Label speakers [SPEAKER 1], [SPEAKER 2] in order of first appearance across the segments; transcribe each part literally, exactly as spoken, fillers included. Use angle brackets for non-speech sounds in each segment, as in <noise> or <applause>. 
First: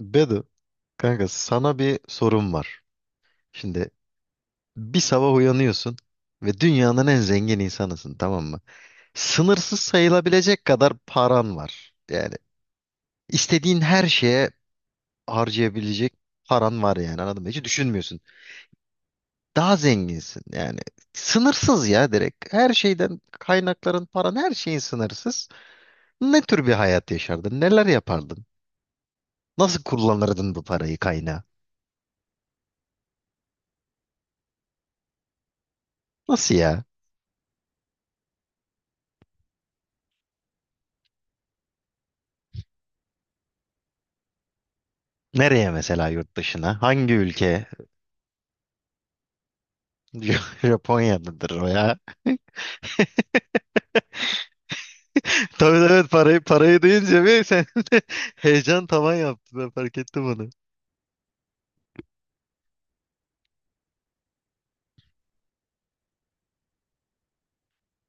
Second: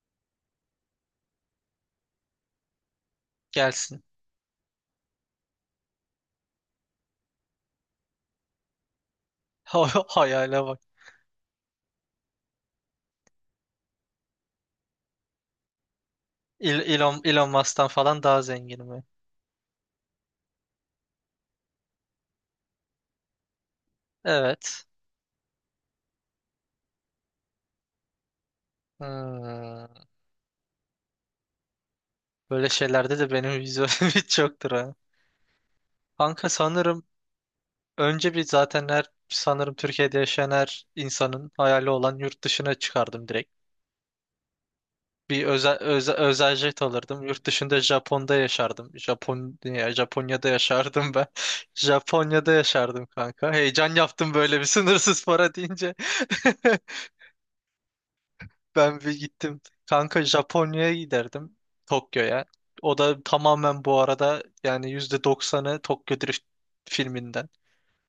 [SPEAKER 1] Bedu, kanka sana bir sorum var. Şimdi
[SPEAKER 2] Gelsin.
[SPEAKER 1] bir sabah uyanıyorsun ve dünyanın en zengin insanısın, tamam mı?
[SPEAKER 2] <laughs>
[SPEAKER 1] Sınırsız
[SPEAKER 2] O hayale
[SPEAKER 1] sayılabilecek
[SPEAKER 2] bak.
[SPEAKER 1] kadar paran var. Yani istediğin her şeye harcayabilecek
[SPEAKER 2] Il-
[SPEAKER 1] paran var,
[SPEAKER 2] Elon,
[SPEAKER 1] yani anladın
[SPEAKER 2] Elon
[SPEAKER 1] mı? Hiç
[SPEAKER 2] Musk'tan
[SPEAKER 1] düşünmüyorsun.
[SPEAKER 2] falan daha zenginim ben.
[SPEAKER 1] Daha zenginsin yani. Sınırsız ya, direkt. Her şeyden kaynakların, paran, her şeyin
[SPEAKER 2] Evet.
[SPEAKER 1] sınırsız. Ne tür bir hayat yaşardın? Neler yapardın? Nasıl
[SPEAKER 2] Hmm.
[SPEAKER 1] kullanırdın bu parayı, kaynağı?
[SPEAKER 2] Böyle şeylerde de benim vizyonum <laughs> hiç yoktur ha. Kanka
[SPEAKER 1] Nasıl ya?
[SPEAKER 2] sanırım önce bir zaten her sanırım Türkiye'de yaşayan her insanın hayali olan yurt dışına çıkardım direkt. Bir
[SPEAKER 1] Nereye
[SPEAKER 2] özel,
[SPEAKER 1] mesela,
[SPEAKER 2] özel,
[SPEAKER 1] yurt
[SPEAKER 2] özel jet
[SPEAKER 1] dışına? Hangi
[SPEAKER 2] alırdım. Yurt
[SPEAKER 1] ülke?
[SPEAKER 2] dışında Japon'da yaşardım. Japonya, Japonya'da
[SPEAKER 1] <laughs>
[SPEAKER 2] yaşardım ben.
[SPEAKER 1] Japonya'dadır o
[SPEAKER 2] <laughs>
[SPEAKER 1] ya.
[SPEAKER 2] Japonya'da yaşardım kanka. Heyecan yaptım böyle bir sınırsız para
[SPEAKER 1] <laughs> Tabii,
[SPEAKER 2] deyince.
[SPEAKER 1] evet, parayı parayı
[SPEAKER 2] <laughs>
[SPEAKER 1] deyince bir sen de <laughs> heyecan
[SPEAKER 2] Ben bir
[SPEAKER 1] tavan yaptı,
[SPEAKER 2] gittim.
[SPEAKER 1] ben fark
[SPEAKER 2] Kanka
[SPEAKER 1] ettim onu.
[SPEAKER 2] Japonya'ya giderdim. Tokyo'ya. O da tamamen bu arada yani yüzde doksanı Tokyo Drift filminden.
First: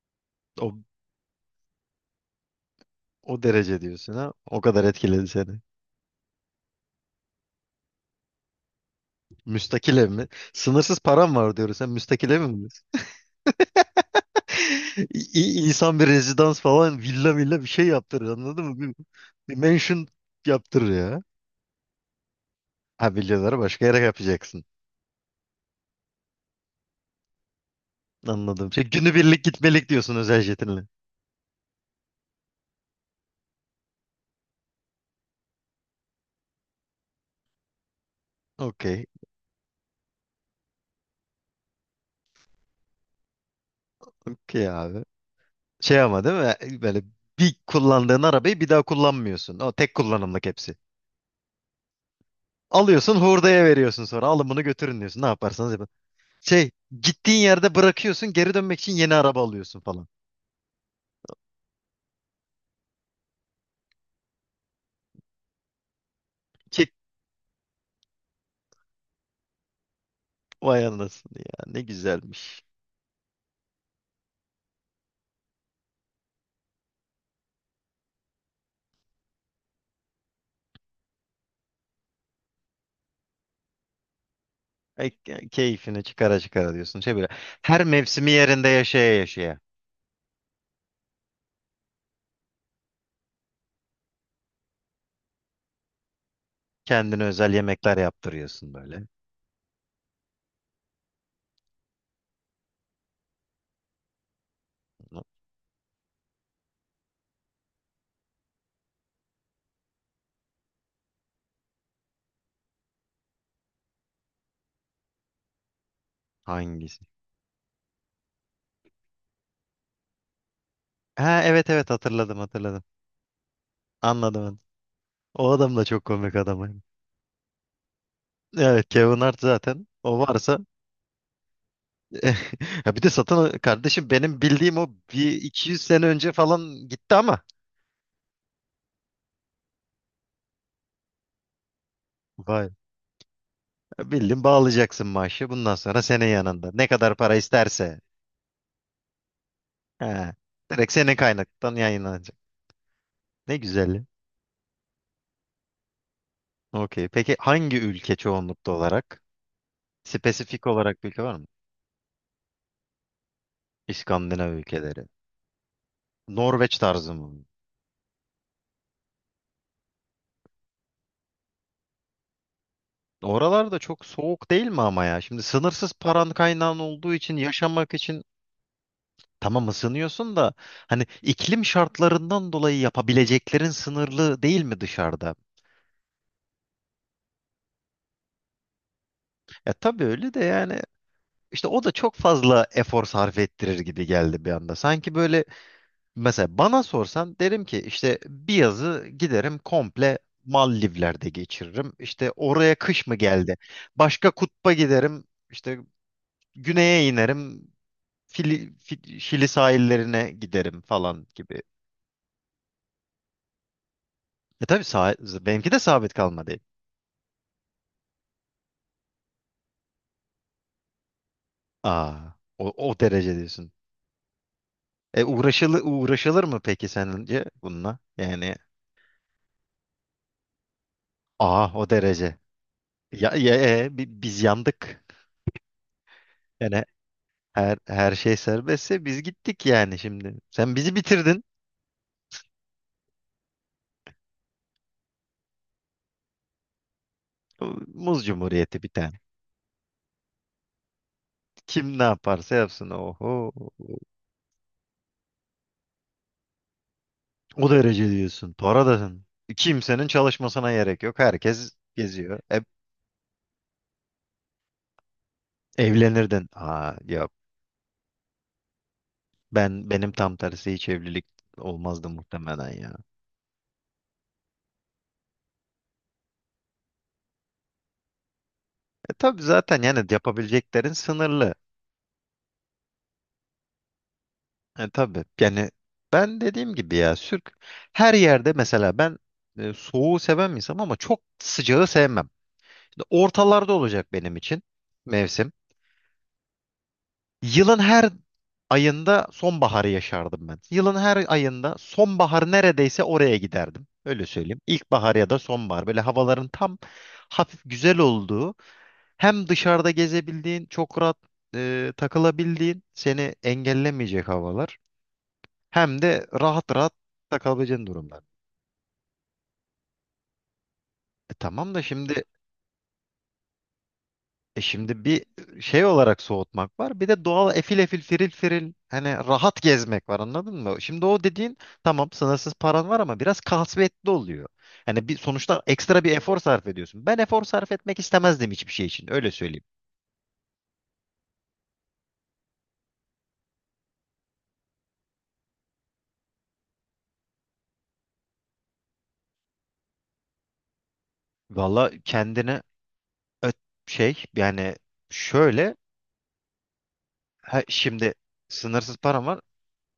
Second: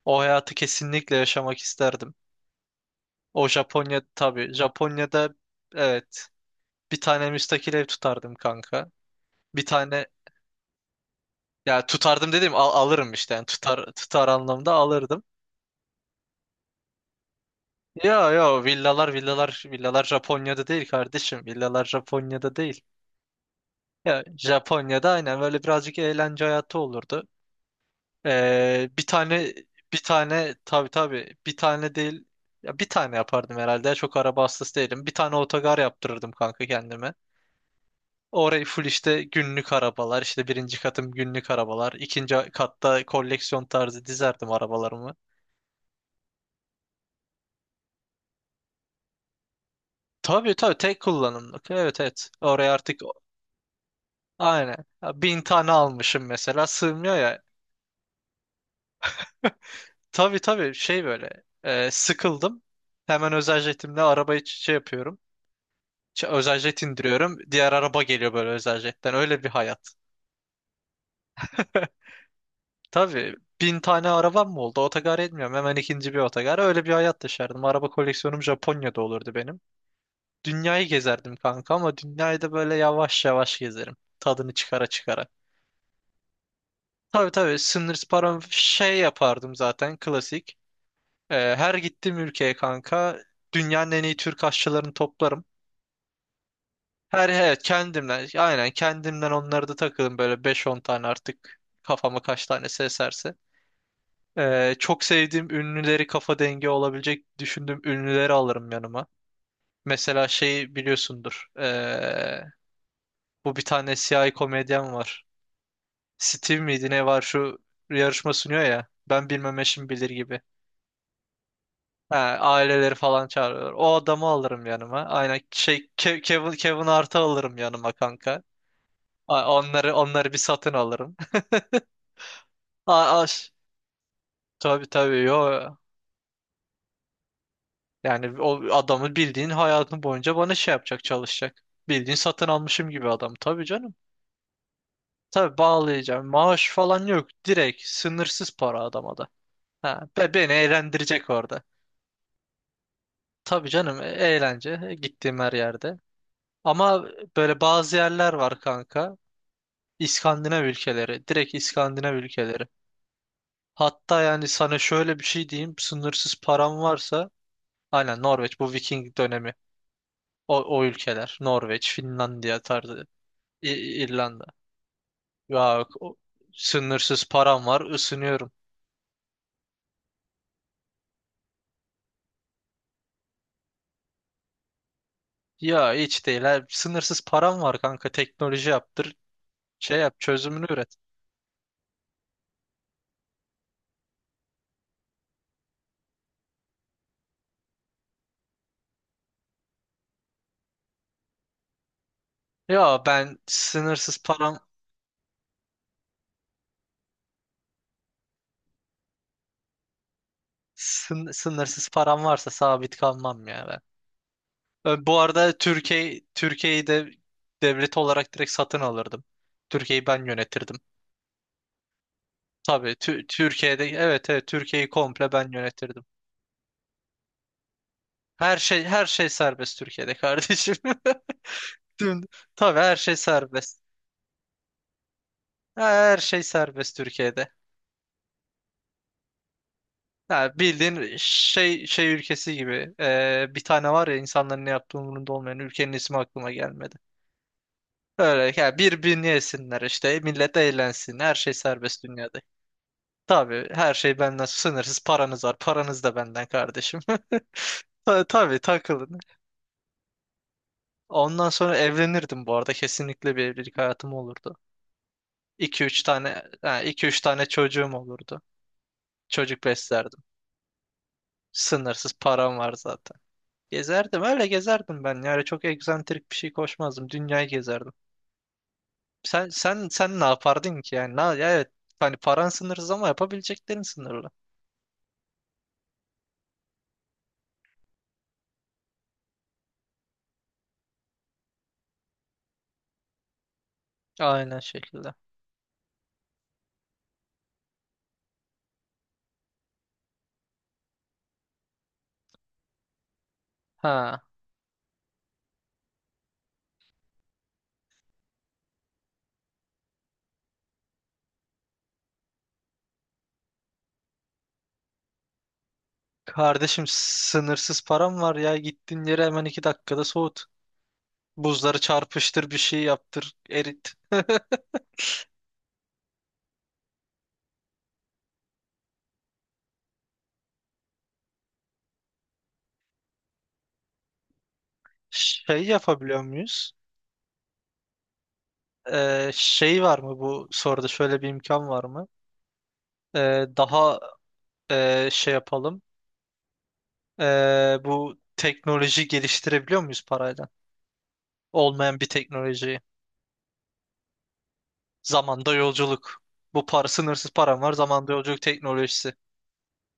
[SPEAKER 2] O hayatı
[SPEAKER 1] O,
[SPEAKER 2] kesinlikle yaşamak isterdim.
[SPEAKER 1] o
[SPEAKER 2] O
[SPEAKER 1] derece
[SPEAKER 2] Japonya
[SPEAKER 1] diyorsun ha.
[SPEAKER 2] tabii.
[SPEAKER 1] O kadar etkiledi
[SPEAKER 2] Japonya'da
[SPEAKER 1] seni.
[SPEAKER 2] evet bir tane müstakil ev tutardım kanka. Bir
[SPEAKER 1] Müstakil
[SPEAKER 2] tane
[SPEAKER 1] ev mi? Sınırsız param var diyoruz.
[SPEAKER 2] ya
[SPEAKER 1] Sen müstakil
[SPEAKER 2] tutardım
[SPEAKER 1] ev
[SPEAKER 2] dedim,
[SPEAKER 1] mi
[SPEAKER 2] al-
[SPEAKER 1] diyorsun?
[SPEAKER 2] alırım işte, yani tutar tutar anlamda
[SPEAKER 1] <laughs>
[SPEAKER 2] alırdım.
[SPEAKER 1] İ- İnsan bir rezidans falan, villa villa bir şey yaptırır
[SPEAKER 2] Ya ya
[SPEAKER 1] anladın mı? Bir,
[SPEAKER 2] villalar
[SPEAKER 1] bir
[SPEAKER 2] villalar villalar
[SPEAKER 1] mansion
[SPEAKER 2] Japonya'da değil
[SPEAKER 1] yaptırır ya.
[SPEAKER 2] kardeşim. Villalar Japonya'da değil.
[SPEAKER 1] Ha, villaları başka yere
[SPEAKER 2] Ya
[SPEAKER 1] yapacaksın.
[SPEAKER 2] Japonya'da aynen böyle birazcık eğlence hayatı olurdu.
[SPEAKER 1] Anladım. Şey,
[SPEAKER 2] Ee, bir
[SPEAKER 1] günübirlik
[SPEAKER 2] tane
[SPEAKER 1] gitmelik
[SPEAKER 2] bir
[SPEAKER 1] diyorsun özel
[SPEAKER 2] tane
[SPEAKER 1] jetinle.
[SPEAKER 2] tabii tabii bir tane değil, ya bir tane yapardım herhalde. Ya, çok araba hastası değilim. Bir tane otogar yaptırırdım kanka kendime. Orayı full
[SPEAKER 1] Okey.
[SPEAKER 2] işte günlük arabalar, işte birinci katım günlük arabalar. İkinci katta koleksiyon tarzı dizerdim
[SPEAKER 1] Ki abi.
[SPEAKER 2] arabalarımı.
[SPEAKER 1] Şey, ama değil mi? Böyle bir kullandığın arabayı bir daha kullanmıyorsun. O tek kullanımlık
[SPEAKER 2] Tabii
[SPEAKER 1] hepsi.
[SPEAKER 2] tabii tek kullanımlık. Evet evet. Oraya artık
[SPEAKER 1] Alıyorsun, hurdaya veriyorsun sonra. Alın bunu
[SPEAKER 2] aynen.
[SPEAKER 1] götürün
[SPEAKER 2] Ya,
[SPEAKER 1] diyorsun. Ne
[SPEAKER 2] bin tane
[SPEAKER 1] yaparsanız yapın.
[SPEAKER 2] almışım mesela,
[SPEAKER 1] Şey,
[SPEAKER 2] sığmıyor
[SPEAKER 1] gittiğin
[SPEAKER 2] ya.
[SPEAKER 1] yerde bırakıyorsun. Geri dönmek için yeni araba alıyorsun falan.
[SPEAKER 2] Tabii tabii şey böyle, e, sıkıldım. Hemen özel jetimle arabayı şey yapıyorum. Ç- Özel jet
[SPEAKER 1] Çek,
[SPEAKER 2] indiriyorum. Diğer araba geliyor böyle özel jetten. Öyle bir hayat.
[SPEAKER 1] vay anasını ya. Ne
[SPEAKER 2] <laughs>
[SPEAKER 1] güzelmiş.
[SPEAKER 2] Tabii bin tane arabam mı oldu? Otogar etmiyorum. Hemen ikinci bir otogar. Öyle bir hayat yaşardım. Araba koleksiyonum Japonya'da olurdu benim. Dünyayı gezerdim kanka, ama dünyayı da böyle yavaş yavaş gezerim. Tadını çıkara
[SPEAKER 1] Ay,
[SPEAKER 2] çıkara.
[SPEAKER 1] ke- keyfini çıkara çıkara diyorsun. Şey böyle,
[SPEAKER 2] Tabii tabii
[SPEAKER 1] her
[SPEAKER 2] sınır
[SPEAKER 1] mevsimi
[SPEAKER 2] param
[SPEAKER 1] yerinde
[SPEAKER 2] şey
[SPEAKER 1] yaşaya
[SPEAKER 2] yapardım
[SPEAKER 1] yaşaya.
[SPEAKER 2] zaten klasik. Ee, her gittiğim ülkeye kanka dünyanın en iyi Türk aşçılarını toplarım.
[SPEAKER 1] Kendine
[SPEAKER 2] Her
[SPEAKER 1] özel
[SPEAKER 2] evet
[SPEAKER 1] yemekler
[SPEAKER 2] kendimden aynen
[SPEAKER 1] yaptırıyorsun böyle.
[SPEAKER 2] kendimden, onları da takılın böyle beş on tane, artık kafama kaç tanesi eserse. Ee, çok sevdiğim ünlüleri, kafa dengi olabilecek düşündüğüm ünlüleri alırım yanıma. Mesela şey biliyorsundur. ee, bu bir tane siyahi komedyen var. Steve miydi
[SPEAKER 1] Hangisi?
[SPEAKER 2] ne var, şu yarışma sunuyor ya. Ben bilmem, eşim bilir gibi.
[SPEAKER 1] Ha, evet evet,
[SPEAKER 2] Ha,
[SPEAKER 1] hatırladım hatırladım.
[SPEAKER 2] aileleri falan çağırıyorlar. O adamı
[SPEAKER 1] Anladım. Anladım.
[SPEAKER 2] alırım yanıma. Aynen
[SPEAKER 1] O adam da
[SPEAKER 2] şey,
[SPEAKER 1] çok
[SPEAKER 2] Ke-
[SPEAKER 1] komik
[SPEAKER 2] Kevin
[SPEAKER 1] adam.
[SPEAKER 2] Kevin Hart'ı alırım yanıma kanka.
[SPEAKER 1] Evet, Kevin Hart
[SPEAKER 2] A-
[SPEAKER 1] zaten
[SPEAKER 2] Onları
[SPEAKER 1] o
[SPEAKER 2] onları bir
[SPEAKER 1] varsa <laughs>
[SPEAKER 2] satın alırım. <laughs>
[SPEAKER 1] ya, bir de
[SPEAKER 2] A-
[SPEAKER 1] satın,
[SPEAKER 2] As
[SPEAKER 1] kardeşim, benim bildiğim
[SPEAKER 2] tabii
[SPEAKER 1] o
[SPEAKER 2] tabii
[SPEAKER 1] bir iki
[SPEAKER 2] yo.
[SPEAKER 1] yüz sene önce falan gitti ama
[SPEAKER 2] Yani o adamı bildiğin hayatın boyunca bana şey yapacak, çalışacak. Bildiğin satın
[SPEAKER 1] vay,
[SPEAKER 2] almışım gibi adam. Tabii canım.
[SPEAKER 1] bildim, bağlayacaksın maaşı
[SPEAKER 2] Tabii
[SPEAKER 1] bundan sonra,
[SPEAKER 2] bağlayacağım.
[SPEAKER 1] senin
[SPEAKER 2] Maaş
[SPEAKER 1] yanında ne
[SPEAKER 2] falan
[SPEAKER 1] kadar
[SPEAKER 2] yok.
[SPEAKER 1] para
[SPEAKER 2] Direkt
[SPEAKER 1] isterse.
[SPEAKER 2] sınırsız para adama da. Ha,
[SPEAKER 1] He,
[SPEAKER 2] be beni
[SPEAKER 1] direkt senin
[SPEAKER 2] eğlendirecek orada.
[SPEAKER 1] kaynaktan yayınlanacak ne
[SPEAKER 2] Tabii canım, e-
[SPEAKER 1] güzelliği.
[SPEAKER 2] eğlence, e, gittiğim her yerde.
[SPEAKER 1] Okey,
[SPEAKER 2] Ama
[SPEAKER 1] peki
[SPEAKER 2] böyle
[SPEAKER 1] hangi
[SPEAKER 2] bazı
[SPEAKER 1] ülke
[SPEAKER 2] yerler var
[SPEAKER 1] çoğunlukta
[SPEAKER 2] kanka.
[SPEAKER 1] olarak,
[SPEAKER 2] İskandinav
[SPEAKER 1] spesifik olarak bir ülke
[SPEAKER 2] ülkeleri.
[SPEAKER 1] var mı?
[SPEAKER 2] Direkt İskandinav ülkeleri. Hatta yani
[SPEAKER 1] İskandinav
[SPEAKER 2] sana
[SPEAKER 1] ülkeleri,
[SPEAKER 2] şöyle bir şey diyeyim. Sınırsız param
[SPEAKER 1] Norveç tarzı
[SPEAKER 2] varsa
[SPEAKER 1] mı?
[SPEAKER 2] aynen Norveç, bu Viking dönemi. O, o ülkeler. Norveç, Finlandiya tarzı. İ-
[SPEAKER 1] Oralarda çok
[SPEAKER 2] İrlanda.
[SPEAKER 1] soğuk değil mi ama ya? Şimdi
[SPEAKER 2] Ya
[SPEAKER 1] sınırsız
[SPEAKER 2] o-
[SPEAKER 1] paran, kaynağın olduğu
[SPEAKER 2] sınırsız
[SPEAKER 1] için
[SPEAKER 2] param var,
[SPEAKER 1] yaşamak için.
[SPEAKER 2] ısınıyorum.
[SPEAKER 1] Tamam, ısınıyorsun da hani iklim şartlarından dolayı yapabileceklerin sınırlı değil mi dışarıda?
[SPEAKER 2] Ya hiç değil, ha. Sınırsız param var kanka. Teknoloji yaptır.
[SPEAKER 1] E
[SPEAKER 2] Şey
[SPEAKER 1] tabii
[SPEAKER 2] yap,
[SPEAKER 1] öyle de
[SPEAKER 2] çözümünü
[SPEAKER 1] yani,
[SPEAKER 2] üret.
[SPEAKER 1] işte o da çok fazla efor sarf ettirir gibi geldi bir anda. Sanki böyle, mesela bana sorsan derim ki işte bir yazı giderim komple Maldivler'de geçiririm. İşte oraya
[SPEAKER 2] Ya
[SPEAKER 1] kış mı
[SPEAKER 2] ben
[SPEAKER 1] geldi?
[SPEAKER 2] sınırsız
[SPEAKER 1] Başka
[SPEAKER 2] param
[SPEAKER 1] kutba giderim, işte güneye inerim, Fili, Fi- Şili sahillerine giderim falan
[SPEAKER 2] sın-
[SPEAKER 1] gibi.
[SPEAKER 2] Sınırsız param varsa sabit kalmam ya ben.
[SPEAKER 1] E tabii,
[SPEAKER 2] Ö, Bu
[SPEAKER 1] sah-
[SPEAKER 2] arada
[SPEAKER 1] benimki de sabit
[SPEAKER 2] Türkiye
[SPEAKER 1] kalmadı.
[SPEAKER 2] Türkiye'yi de devlet olarak direkt satın alırdım. Türkiye'yi ben yönetirdim.
[SPEAKER 1] Aa, o,
[SPEAKER 2] Tabii
[SPEAKER 1] o
[SPEAKER 2] Tü-
[SPEAKER 1] derece diyorsun.
[SPEAKER 2] Türkiye'de, evet evet, Türkiye'yi
[SPEAKER 1] E,
[SPEAKER 2] komple ben
[SPEAKER 1] uğraşılır,
[SPEAKER 2] yönetirdim.
[SPEAKER 1] uğraşılır mı peki sence bununla? Yani
[SPEAKER 2] Her şey her şey serbest Türkiye'de kardeşim.
[SPEAKER 1] aa, o
[SPEAKER 2] <laughs> Tüm-
[SPEAKER 1] derece.
[SPEAKER 2] Tabii her şey
[SPEAKER 1] Ya, ya,
[SPEAKER 2] serbest.
[SPEAKER 1] e, bi- biz yandık.
[SPEAKER 2] Her şey
[SPEAKER 1] Yani
[SPEAKER 2] serbest Türkiye'de.
[SPEAKER 1] her her şey serbestse biz gittik yani şimdi.
[SPEAKER 2] Ha,
[SPEAKER 1] Sen bizi
[SPEAKER 2] bildiğin
[SPEAKER 1] bitirdin.
[SPEAKER 2] şey şey ülkesi gibi. Ee, bir tane var ya, insanların ne yaptığı umurunda olmayan, ülkenin ismi aklıma gelmedi.
[SPEAKER 1] Muz
[SPEAKER 2] Öyle ya,
[SPEAKER 1] Cumhuriyeti bir tane.
[SPEAKER 2] birbirini yesinler, işte millet eğlensin, her şey
[SPEAKER 1] Kim
[SPEAKER 2] serbest
[SPEAKER 1] ne
[SPEAKER 2] dünyada.
[SPEAKER 1] yaparsa yapsın. Oho.
[SPEAKER 2] Tabii her şey benden, sınırsız paranız var, paranız da benden kardeşim. <laughs>
[SPEAKER 1] O derece
[SPEAKER 2] Ta-
[SPEAKER 1] diyorsun.
[SPEAKER 2] Tabii
[SPEAKER 1] Para da
[SPEAKER 2] takılın.
[SPEAKER 1] kimsenin çalışmasına gerek yok.
[SPEAKER 2] Ondan
[SPEAKER 1] Herkes
[SPEAKER 2] sonra
[SPEAKER 1] geziyor.
[SPEAKER 2] evlenirdim bu
[SPEAKER 1] E,
[SPEAKER 2] arada, kesinlikle bir evlilik hayatım olurdu. iki üç tane,
[SPEAKER 1] evlenirdin.
[SPEAKER 2] ha,
[SPEAKER 1] Aa
[SPEAKER 2] iki üç
[SPEAKER 1] yok.
[SPEAKER 2] tane çocuğum olurdu. Çocuk
[SPEAKER 1] Ben, benim
[SPEAKER 2] beslerdim.
[SPEAKER 1] tam tersi, hiç evlilik olmazdı
[SPEAKER 2] Sınırsız param
[SPEAKER 1] muhtemelen
[SPEAKER 2] var
[SPEAKER 1] ya.
[SPEAKER 2] zaten. Gezerdim, öyle gezerdim ben. Yani çok egzantrik bir şey koşmazdım. Dünyayı gezerdim.
[SPEAKER 1] E tabii,
[SPEAKER 2] Sen
[SPEAKER 1] zaten
[SPEAKER 2] sen
[SPEAKER 1] yani
[SPEAKER 2] sen ne yapardın
[SPEAKER 1] yapabileceklerin
[SPEAKER 2] ki yani? Ne, ya
[SPEAKER 1] sınırlı.
[SPEAKER 2] evet, hani paran sınırsız ama yapabileceklerin sınırlı.
[SPEAKER 1] E tabii yani, ben dediğim gibi ya sürk her yerde mesela ben e, soğuğu seven bir insanım ama çok sıcağı sevmem. Şimdi ortalarda olacak benim
[SPEAKER 2] Aynen
[SPEAKER 1] için
[SPEAKER 2] şekilde.
[SPEAKER 1] mevsim. Yılın her ayında sonbaharı yaşardım ben. Yılın her ayında sonbahar neredeyse, oraya giderdim.
[SPEAKER 2] Ha.
[SPEAKER 1] Öyle söyleyeyim. İlkbahar ya da sonbahar. Böyle havaların tam hafif güzel olduğu, hem dışarıda gezebildiğin, çok rahat e, takılabildiğin, seni engellemeyecek havalar. Hem de rahat
[SPEAKER 2] Kardeşim
[SPEAKER 1] rahat
[SPEAKER 2] sınırsız
[SPEAKER 1] takılabileceğin
[SPEAKER 2] param
[SPEAKER 1] durumlar.
[SPEAKER 2] var ya. Gittiğin yere hemen iki dakikada soğut.
[SPEAKER 1] E tamam
[SPEAKER 2] Buzları
[SPEAKER 1] da şimdi,
[SPEAKER 2] çarpıştır, bir şey yaptır, erit. <laughs>
[SPEAKER 1] e şimdi bir şey olarak soğutmak var. Bir de doğal efil efil firil firil, hani rahat gezmek var anladın mı? Şimdi o dediğin, tamam sınırsız paran var ama biraz kasvetli oluyor. Hani bir sonuçta
[SPEAKER 2] Şey
[SPEAKER 1] ekstra bir
[SPEAKER 2] yapabiliyor
[SPEAKER 1] efor sarf
[SPEAKER 2] muyuz?
[SPEAKER 1] ediyorsun. Ben efor sarf etmek istemezdim hiçbir şey için,
[SPEAKER 2] Ee,
[SPEAKER 1] öyle söyleyeyim.
[SPEAKER 2] şey var mı, bu soruda şöyle bir imkan var mı? Ee, daha, e, şey yapalım. Ee, bu teknoloji geliştirebiliyor muyuz parayla?
[SPEAKER 1] Valla
[SPEAKER 2] Olmayan bir
[SPEAKER 1] kendini,
[SPEAKER 2] teknolojiyi.
[SPEAKER 1] ö- şey yani
[SPEAKER 2] Zamanda
[SPEAKER 1] şöyle,
[SPEAKER 2] yolculuk. Bu para, sınırsız param
[SPEAKER 1] ha,
[SPEAKER 2] var. Zamanda
[SPEAKER 1] şimdi
[SPEAKER 2] yolculuk
[SPEAKER 1] sınırsız
[SPEAKER 2] teknolojisi.
[SPEAKER 1] paran var.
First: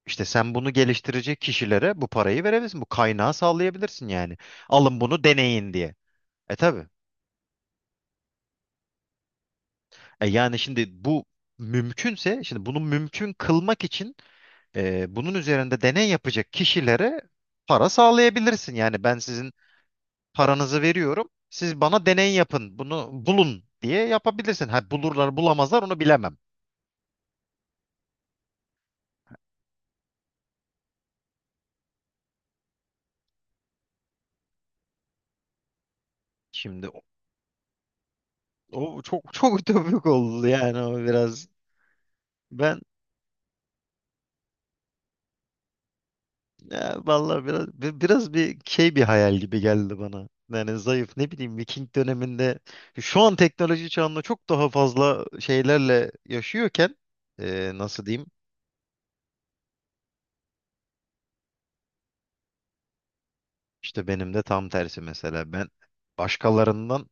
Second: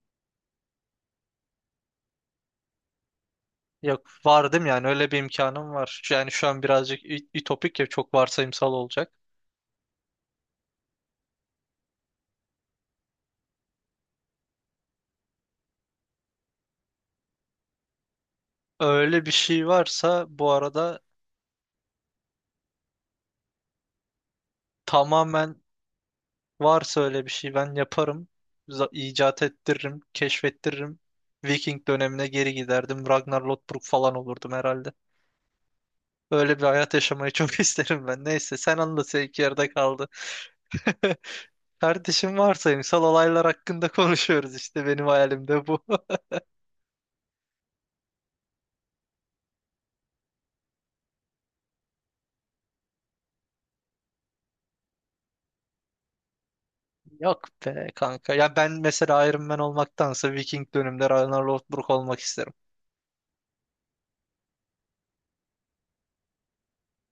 [SPEAKER 1] İşte sen bunu geliştirecek kişilere bu parayı verebilirsin. Bu kaynağı
[SPEAKER 2] Yok,
[SPEAKER 1] sağlayabilirsin yani.
[SPEAKER 2] var değil mi yani,
[SPEAKER 1] Alın
[SPEAKER 2] öyle bir
[SPEAKER 1] bunu
[SPEAKER 2] imkanım
[SPEAKER 1] deneyin diye.
[SPEAKER 2] var. Yani şu
[SPEAKER 1] E
[SPEAKER 2] an
[SPEAKER 1] tabi.
[SPEAKER 2] birazcık ü- ütopik, ya çok varsayımsal olacak.
[SPEAKER 1] E yani şimdi bu mümkünse, şimdi bunu mümkün kılmak için e, bunun üzerinde deney yapacak kişilere para sağlayabilirsin. Yani ben
[SPEAKER 2] Öyle bir
[SPEAKER 1] sizin
[SPEAKER 2] şey varsa bu
[SPEAKER 1] paranızı
[SPEAKER 2] arada
[SPEAKER 1] veriyorum, siz bana deney yapın, bunu bulun diye yapabilirsin. Ha, bulurlar
[SPEAKER 2] tamamen.
[SPEAKER 1] bulamazlar onu bilemem.
[SPEAKER 2] Varsa öyle bir şey ben yaparım. Za- icat ettiririm, keşfettiririm. Viking dönemine geri giderdim. Ragnar Lothbrok falan olurdum herhalde. Öyle bir
[SPEAKER 1] Şimdi
[SPEAKER 2] hayat
[SPEAKER 1] o,
[SPEAKER 2] yaşamayı çok <laughs> isterim ben. Neyse sen
[SPEAKER 1] o
[SPEAKER 2] anlat,
[SPEAKER 1] çok
[SPEAKER 2] seninki
[SPEAKER 1] çok
[SPEAKER 2] yerde
[SPEAKER 1] ütopik
[SPEAKER 2] kaldı.
[SPEAKER 1] oldu yani, o
[SPEAKER 2] <laughs>
[SPEAKER 1] biraz.
[SPEAKER 2] Kardeşim,
[SPEAKER 1] Ben
[SPEAKER 2] varsayımsal olaylar hakkında konuşuyoruz, işte benim hayalimde bu. <laughs>
[SPEAKER 1] Ya vallahi biraz, bi- biraz bir şey, bir hayal gibi geldi bana. Yani zayıf, ne bileyim Viking döneminde, şu an teknoloji çağında çok daha fazla şeylerle yaşıyorken,
[SPEAKER 2] Yok
[SPEAKER 1] e,
[SPEAKER 2] be
[SPEAKER 1] nasıl diyeyim?
[SPEAKER 2] kanka. Ya ben mesela Iron Man olmaktansa Viking döneminde Ragnar Lothbrok olmak isterim.
[SPEAKER 1] İşte benim de tam tersi, mesela ben başkalarından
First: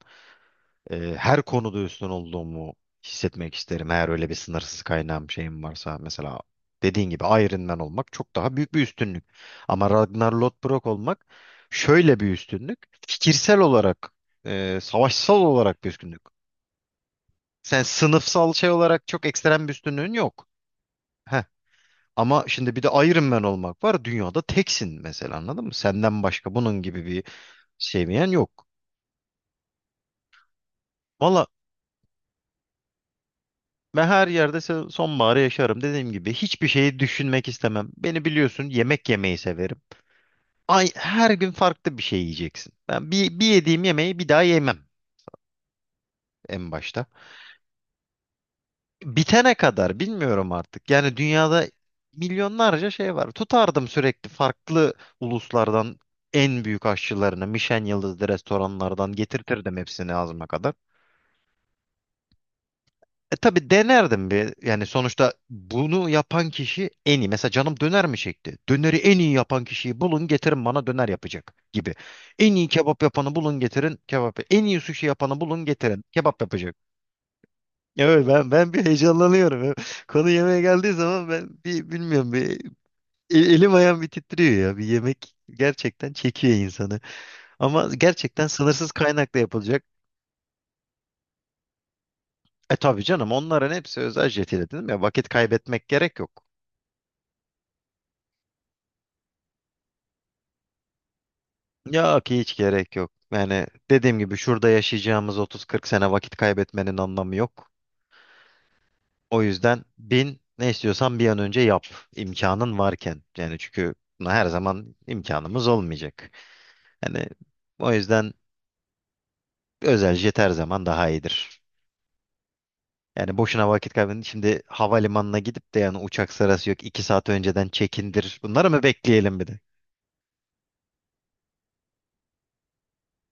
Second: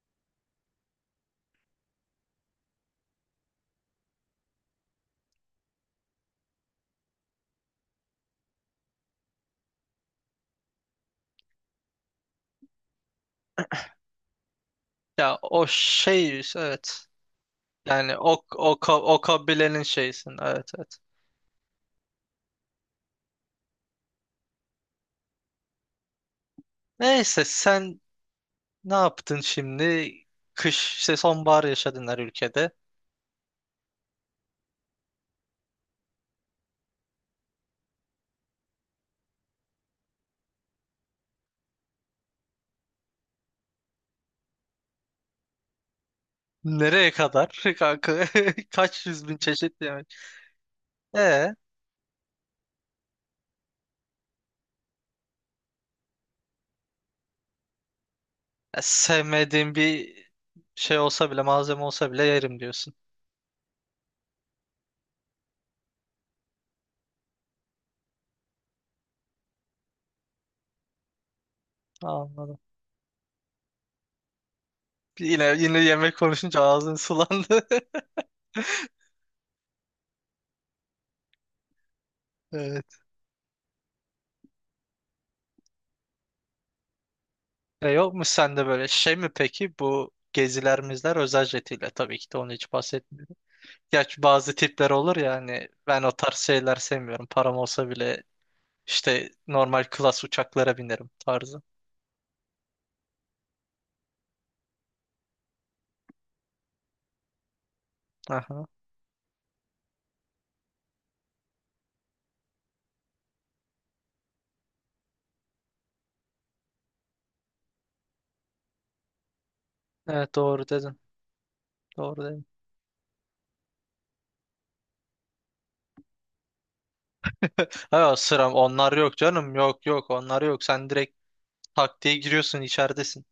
[SPEAKER 1] Ee, her konuda üstün olduğumu hissetmek isterim. Eğer öyle bir sınırsız kaynağım, şeyim varsa, mesela dediğin gibi Iron Man olmak çok daha büyük bir üstünlük. Ama Ragnar Lothbrok olmak şöyle bir üstünlük. Fikirsel olarak, e, savaşsal
[SPEAKER 2] Ya o
[SPEAKER 1] olarak bir üstünlük.
[SPEAKER 2] şey, evet.
[SPEAKER 1] Sen
[SPEAKER 2] Yani o
[SPEAKER 1] sınıfsal şey
[SPEAKER 2] o ka-
[SPEAKER 1] olarak
[SPEAKER 2] o
[SPEAKER 1] çok ekstrem bir
[SPEAKER 2] kabilenin
[SPEAKER 1] üstünlüğün
[SPEAKER 2] şeysin.
[SPEAKER 1] yok.
[SPEAKER 2] Evet evet.
[SPEAKER 1] Heh. Ama şimdi bir de Iron Man olmak var. Dünyada teksin mesela anladın mı? Senden başka bunun gibi bir
[SPEAKER 2] Neyse sen,
[SPEAKER 1] sevmeyen yok.
[SPEAKER 2] ne yaptın şimdi? Kış, işte
[SPEAKER 1] Valla,
[SPEAKER 2] sonbahar yaşadın her ülkede.
[SPEAKER 1] ben her yerde se- sonbaharı yaşarım. Dediğim gibi hiçbir şeyi düşünmek istemem. Beni biliyorsun, yemek yemeyi severim. Ay, her gün farklı bir şey yiyeceksin. Ben bir, bir yediğim yemeği bir daha yemem en başta.
[SPEAKER 2] Nereye kadar <laughs> kanka? <laughs> Kaç yüz bin
[SPEAKER 1] Bitene
[SPEAKER 2] çeşit
[SPEAKER 1] kadar
[SPEAKER 2] yemek.
[SPEAKER 1] bilmiyorum artık. Yani
[SPEAKER 2] E, e,
[SPEAKER 1] dünyada milyonlarca şey var. Tutardım sürekli farklı uluslardan en büyük aşçılarını, Michelin yıldızlı restoranlardan
[SPEAKER 2] sevmediğin
[SPEAKER 1] getirtirdim
[SPEAKER 2] bir
[SPEAKER 1] hepsini ağzıma kadar.
[SPEAKER 2] şey olsa bile, malzeme olsa bile yerim diyorsun.
[SPEAKER 1] E tabii, denerdim bir. Yani sonuçta bunu yapan kişi en iyi. Mesela canım döner mi çekti? Döneri en iyi yapan kişiyi bulun getirin, bana döner yapacak gibi. En
[SPEAKER 2] Anladım.
[SPEAKER 1] iyi kebap yapanı bulun getirin kebap. En iyi sushi yapanı
[SPEAKER 2] Yine
[SPEAKER 1] bulun
[SPEAKER 2] yine
[SPEAKER 1] getirin
[SPEAKER 2] yemek
[SPEAKER 1] kebap
[SPEAKER 2] konuşunca
[SPEAKER 1] yapacak.
[SPEAKER 2] ağzın sulandı. <laughs>
[SPEAKER 1] Evet, ben ben bir heyecanlanıyorum. <laughs> Konu yemeğe geldiği zaman ben bir bilmiyorum, bir
[SPEAKER 2] Evet.
[SPEAKER 1] e- elim ayağım bir titriyor ya. Bir yemek gerçekten çekiyor insanı.
[SPEAKER 2] E,
[SPEAKER 1] Ama
[SPEAKER 2] yok mu
[SPEAKER 1] gerçekten
[SPEAKER 2] sende böyle
[SPEAKER 1] sınırsız
[SPEAKER 2] şey mi
[SPEAKER 1] kaynakla
[SPEAKER 2] peki,
[SPEAKER 1] yapılacak.
[SPEAKER 2] bu geziler mizler özel jetiyle tabii ki de, onu hiç
[SPEAKER 1] E tabii canım,
[SPEAKER 2] bahsetmiyorum.
[SPEAKER 1] onların hepsi
[SPEAKER 2] Gerçi
[SPEAKER 1] özel
[SPEAKER 2] bazı
[SPEAKER 1] jetiyle,
[SPEAKER 2] tipler
[SPEAKER 1] dedim ya,
[SPEAKER 2] olur
[SPEAKER 1] vakit
[SPEAKER 2] ya, hani
[SPEAKER 1] kaybetmek
[SPEAKER 2] ben o
[SPEAKER 1] gerek
[SPEAKER 2] tarz
[SPEAKER 1] yok.
[SPEAKER 2] şeyler sevmiyorum, param olsa bile. İşte normal klas uçaklara binerim tarzı.
[SPEAKER 1] Ya, ki hiç gerek yok. Yani dediğim gibi, şurada yaşayacağımız otuz kırk sene, vakit kaybetmenin anlamı yok.
[SPEAKER 2] Aha.
[SPEAKER 1] O yüzden bin, ne istiyorsan bir an önce yap imkanın varken. Yani çünkü buna her zaman imkanımız olmayacak. Yani o yüzden özel
[SPEAKER 2] Evet,
[SPEAKER 1] jet her
[SPEAKER 2] doğru
[SPEAKER 1] zaman
[SPEAKER 2] dedin.
[SPEAKER 1] daha iyidir.
[SPEAKER 2] Doğru dedin.
[SPEAKER 1] Yani boşuna vakit kaybedin. Şimdi havalimanına gidip de, yani uçak sırası yok. iki saat önceden
[SPEAKER 2] Ha,
[SPEAKER 1] check-in'dir.
[SPEAKER 2] sıram
[SPEAKER 1] Bunları mı
[SPEAKER 2] onlar yok
[SPEAKER 1] bekleyelim bir
[SPEAKER 2] canım.
[SPEAKER 1] de?
[SPEAKER 2] Yok yok, onlar yok. Sen direkt tak diye giriyorsun, içeridesin.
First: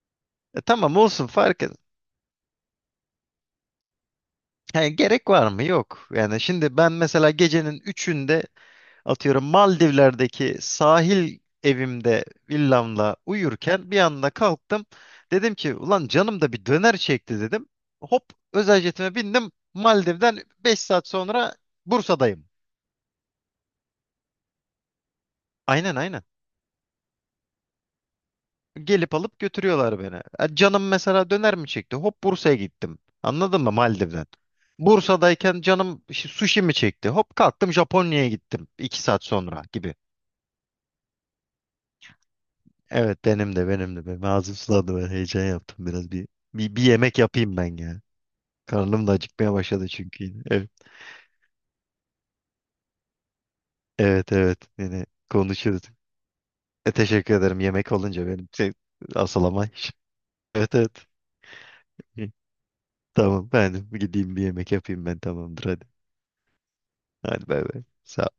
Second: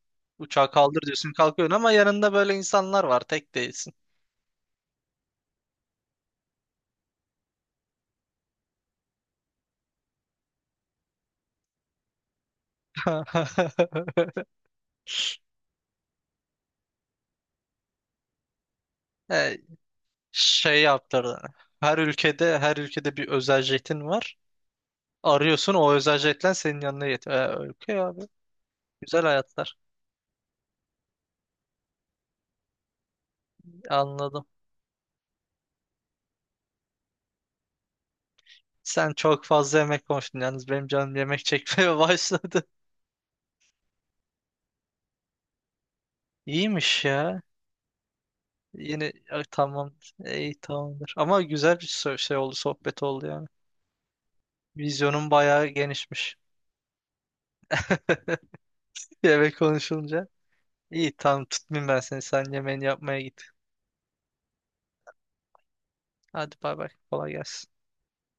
[SPEAKER 1] E
[SPEAKER 2] Uçağı
[SPEAKER 1] tamam,
[SPEAKER 2] kaldır
[SPEAKER 1] olsun
[SPEAKER 2] diyorsun,
[SPEAKER 1] fark et.
[SPEAKER 2] kalkıyorsun, ama yanında böyle insanlar var. Tek değilsin.
[SPEAKER 1] Yani gerek var mı? Yok. Yani şimdi ben mesela gecenin üçünde, atıyorum Maldivler'deki sahil evimde villamla uyurken bir anda
[SPEAKER 2] <laughs>
[SPEAKER 1] kalktım. Dedim ki ulan, canım da bir döner çekti dedim. Hop, özel jetime bindim.
[SPEAKER 2] E,
[SPEAKER 1] Maldiv'den beş
[SPEAKER 2] şey
[SPEAKER 1] saat
[SPEAKER 2] yaptırdı.
[SPEAKER 1] sonra
[SPEAKER 2] Her
[SPEAKER 1] Bursa'dayım.
[SPEAKER 2] ülkede her ülkede bir özel jetin var. Arıyorsun, o
[SPEAKER 1] Aynen,
[SPEAKER 2] özel
[SPEAKER 1] aynen.
[SPEAKER 2] jetle senin yanına yetiyor. E, okey abi.
[SPEAKER 1] Gelip
[SPEAKER 2] Güzel
[SPEAKER 1] alıp
[SPEAKER 2] hayatlar.
[SPEAKER 1] götürüyorlar beni. E, canım mesela döner mi çekti? Hop, Bursa'ya gittim. Anladın mı, Maldiv'den?
[SPEAKER 2] Anladım.
[SPEAKER 1] Bursa'dayken canım şi- sushi mi çekti? Hop kalktım, Japonya'ya gittim iki
[SPEAKER 2] Sen
[SPEAKER 1] saat
[SPEAKER 2] çok
[SPEAKER 1] sonra
[SPEAKER 2] fazla
[SPEAKER 1] gibi.
[SPEAKER 2] yemek konuştun. Yalnız benim canım yemek çekmeye <laughs> başladı.
[SPEAKER 1] Evet, benim de, benim de. Benim ağzım sulandı, ben heyecan yaptım biraz. Bir, bir, bir
[SPEAKER 2] İyiymiş
[SPEAKER 1] yemek
[SPEAKER 2] ya.
[SPEAKER 1] yapayım ben ya. Karnım
[SPEAKER 2] Yine
[SPEAKER 1] da
[SPEAKER 2] ay,
[SPEAKER 1] acıkmaya başladı
[SPEAKER 2] tamam.
[SPEAKER 1] çünkü. Yine.
[SPEAKER 2] İyi,
[SPEAKER 1] Evet
[SPEAKER 2] tamamdır. Ama güzel bir so- şey oldu, sohbet oldu yani.
[SPEAKER 1] evet evet. Yine
[SPEAKER 2] Vizyonun bayağı
[SPEAKER 1] konuşuruz.
[SPEAKER 2] genişmiş.
[SPEAKER 1] E, teşekkür ederim, yemek olunca benim
[SPEAKER 2] <laughs>
[SPEAKER 1] şey, asıl
[SPEAKER 2] Yemek
[SPEAKER 1] ama iş.
[SPEAKER 2] konuşulunca.
[SPEAKER 1] <laughs> Evet evet.
[SPEAKER 2] İyi tamam, tutmayayım ben seni.
[SPEAKER 1] Hı.
[SPEAKER 2] Sen yemeğini yapmaya git.
[SPEAKER 1] Tamam, ben gideyim bir yemek yapayım, ben, tamamdır, hadi.
[SPEAKER 2] Hadi bay bay. Kolay
[SPEAKER 1] Hadi bay
[SPEAKER 2] gelsin.
[SPEAKER 1] bay. Sağ